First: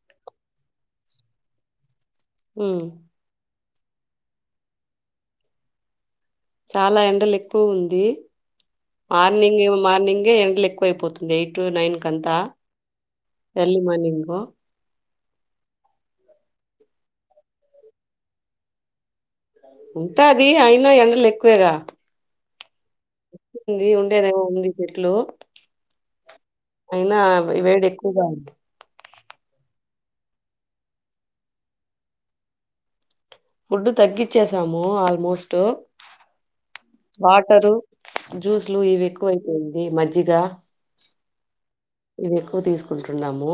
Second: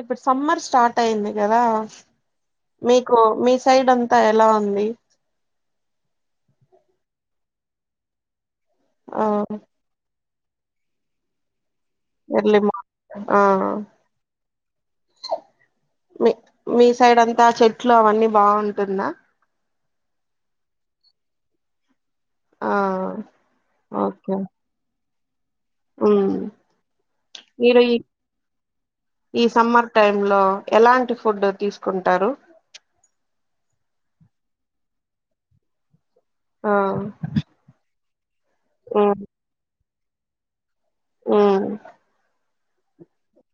ఇప్పుడు summer start అయింది గదా ఉమ్ మీకు మీస్ సైడ్ అంతా ఎలా ఉంది? చాలా ఎండలు ఎక్కువ ఉంది ఆ మార్నింగేమో మార్నింగే ఎండలు ఎక్కు వై పోతుంది ఎయిట్ టు నైన్ కంత ఎర్లీ మార్నింగ్ ఆ ఎర్లీ మార్నింగు మీ మీ సైడ్ అంతా చెట్లు అవన్నీ బావుంటుందా? ఉంటాది అయిన ఎండలు ఎక్కువేగా ఆ లీవ్ ఉండేదేమో ఉంది ఇప్పట్లో ఊమ్ మీరు వేడి ఈ ఎక్కువగా ఉంది. ఈ సమ్మర్ టైమ్ లో ఎలాంటి ఫుడ్ తీసుకుంటారు. ఫుడ్డు తగ్గిచ్చేశాము ఆల్మోస్ట్ ఆ వాటరు, జ్యూస్లు ఇవి ఎక్కువైపోయింది మజ్జిగా ఊమ్ ఇవి ఎక్కువ తీసుకుంటున్నాము.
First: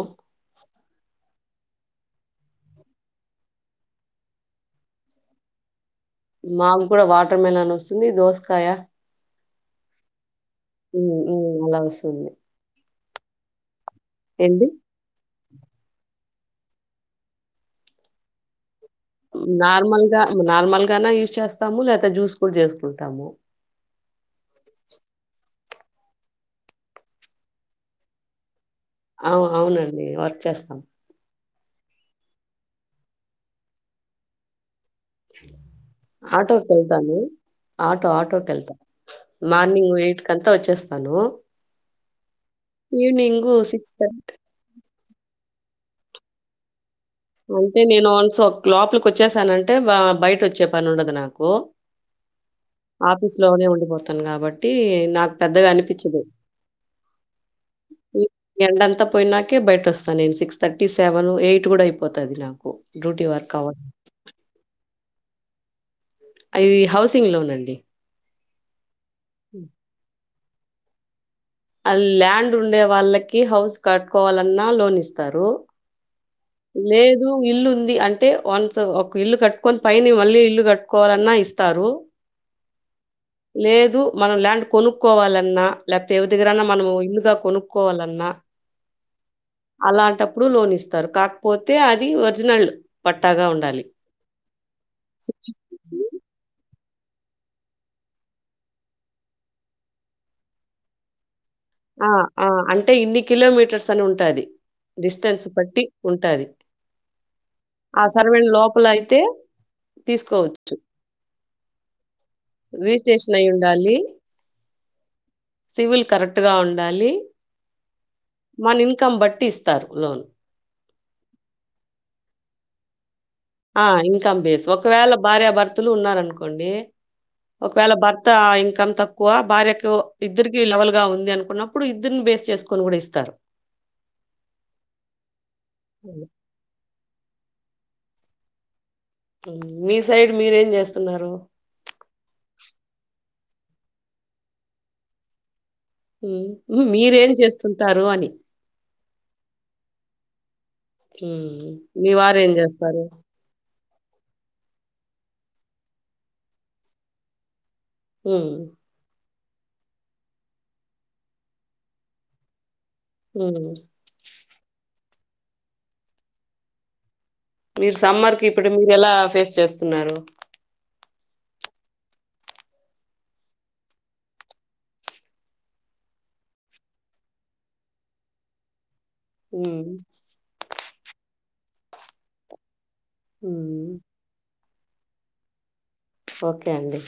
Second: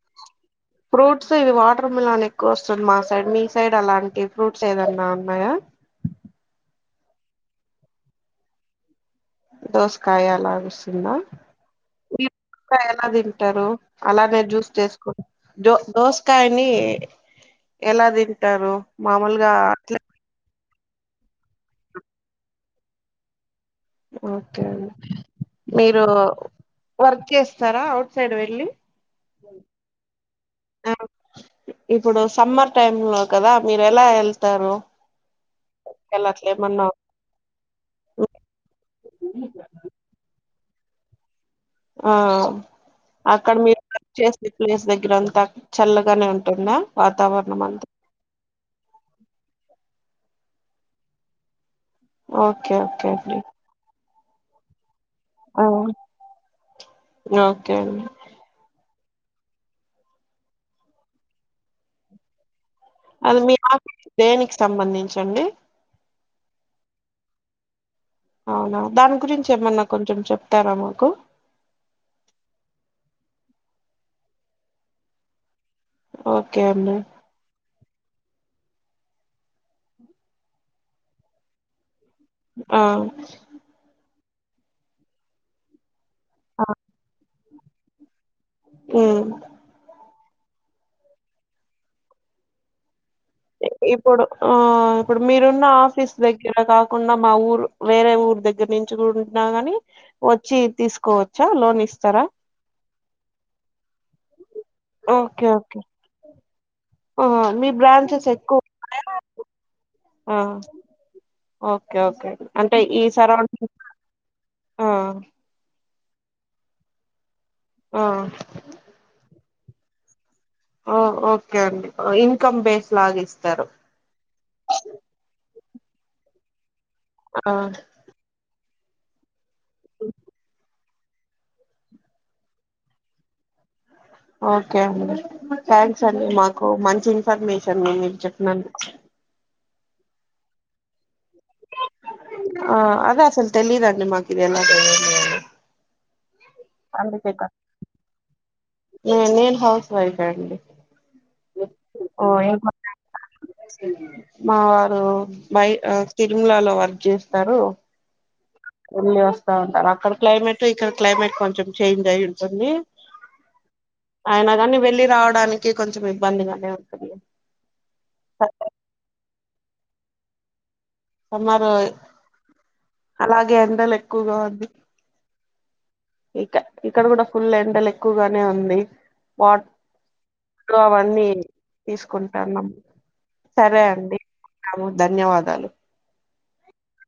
ఫ్రూట్స్ ఇవి వాటర్ మిలాన్ ఎక్కువ వస్తుంది మా సైడ్. మీ సైడ్ అలాంటి ఫ్రూట్స్ ఏదన్నా ఉన్నాయా? మాగ్గుడ వాటర్ మిలన్ వస్తుంది దోసకాయ దోసకాయ అలాగ ఉమ్ వస్తుందా? ఉమ్ అలా వస్తుంది. అలా తింటారు అలానే ఏంటి జ్యూస్ చేసుకో దో దోసకాయని ఎలా తింటారు మామూలుగా అట్లే నార్మల్ గా అన్న యూస్ చేస్తాము లేదా జ్యూస్ గూడ చేసుకుంటాము. ఓకే అండి మీరు వర్క్ చేస్తారా ఔట్ సైడ్ వెళ్ళి. అవ్ అవునండి వర్క్ చేస్తాం. ఆ, ఇప్పుడు సమ్మర్ టైమ్ లో కదా మీరు ఎలా వెళ్తారు? ఎలా హ అట్లా ఏమన్నా ఆటోకెళ్తాను ఆటో ఆటోకెళ్తా మార్నింగ్ ఎయిట్ కంతా వచ్చేస్ తాను ఆ అక్కడ మీరు వర్క్ చేసే ప్లేస్ దగ్ గ్గర అంతా చల్లగానే ఉంటుందా? వాతావరణం ఉంటే అంతా నేను వన్స్ క్ లోపలికి వచ్చేశానంటే ఆ బయట వచ్చే పని ఉండదు నాకు ఓకే ఓకే ఆఫీస్ అండి లోనే ఉండిపోతాను కాబట్టి నాకు ఆ, పెద్దగా అనిపించదు ఓకే అండి ఎండంత పోయినాకే బయట వస్తాను నేను సిక్స్ థర్టీ సెవెన్ ఎయిట్ కూడా అయిపోతది నాకు డ్యూటీ అది వర్క్ మీ అవ్వడం. ఆఫీస్ దేనికి సంబంధించండి అది హౌసింగ్ లోన్ అండి అవునా దాని గురించి ఏమన్నా కొంచెం చెప్తారా మాకు అ ల్యాండ్ ఉండే వాళ్ళకి హౌస్ కట్టుకోవాలన్నా లోన్ ఇస్తారు ఓకే అండి లేదు ఇల్లుంది అంటే వన్స్ ఒక ఇల్లు కట్టుకొని పైన మళ్ళీ ఇల్లు కట్టుకోవాలన్నా ఇస్తారు ఆ లేదు మనం ల్యాండ్ కొనుక్కోవాలన్నా లేకపోతే ఎవరి దగ్గరన్నా మనం ఇల్లుగా కొను కోవాలన్నా హ్మ్ ప్పుడు లోన్ ఇస్తారు కాకపోతే అది ఒరిజినల్ పట్టాగా ఉండాలి. ఇప్పుడు ఆ ఇప్పుడు మీరున్న ఆఫీస్ దగ్గర కాకు కున్న మా ఊరు వేరే ఊరు దగ్గర నుంచి గూడా ఉన్నా గాని వచ్చి తీసుకో చ్చ లోన్ ఇస్తారా టే ఇన్ని కిలోమీటర్స్ అని ఉంటుది డిస్టెన్స్ ఓకే ఓకే బట్టి ఉంటాది ఆ మీ ఆ బ్రాంచెస్ సరవెన్ ఎక్కువ లోపల ఉన్నాయా అయితే ఆ తీస్కోవచ్చు ఓకే ఓకే అంటే ఈ సరౌ అయ్యుండాలి. ఆ కరెక్ట్ గా ఉండాలి ఆ మన ఇన్కమ్ బట్టి ఇస్తారు లోన్ ఓ ఓకే అండి ఇన్కమ్ బేస్ లాగా ఇస్ ఆ ఇంకమ్ బేస్ ఒకవేళ భార్యభర్తలు ఉన్నారనుకోండి ఆ ఒకవేళ భర్త ఇంకమ్ తక్కువ భార్యకు ఇద్దరికి లెవెల్ గా ఉంది అనుకున్నప్పుడు ఇద్దరిని బేస్ చేసుకొని కూడా ఇస్తారు ఓకే అండి థ్యాంక్స్ హ్మ్. అండి మాకు మంచి ఇన్ఫర్మే షన్ గురించి చెప్పినందుకు మీ సైడ్ మీరేం చేస్తున్నారు ఆ అదే అసలు తెలీదండి మాకు ఇది ఎలా హ్మ్. హ్మ్. మీరేం అందుచేత చేస్తుంటారు అని? నేను హౌస్ వైఫె అండి హ్మ్ మీ ఓ వారు ఏం ఇంకా చేస్తారు మా వారు బై తిరుమలలో వర్క్ జేస్తారు హ్మ్ చవ్ తడ అక్కడ క్లైమేటు ఇక్కడ క్లైమేట్ కొంచెం చేంజ్ అయి ఉంటుంది హ్మ్. అయిన గాని వెళ్ళి రావడానికి కొంచెం ఇబ్బందిగానే ఉంటుంది మీరు సమ్మర్ కి ఇప్పుడు మీరు ఎలా ఫేస్ చేస్తున్నారు సమ్మారు అలాగే ఎండలు ఎక్కువగా ఉంది ఇక ఇక్కడ కూడా ఫుల్ ఎండలు ఎక్కువగానే ఉంది వాట్ హ్మ్. కో అవన్నీ తీసుకుంటాను సరే హ్మ్. అండి ఉంటాము ధన్యవాదాలు ఓకే అండి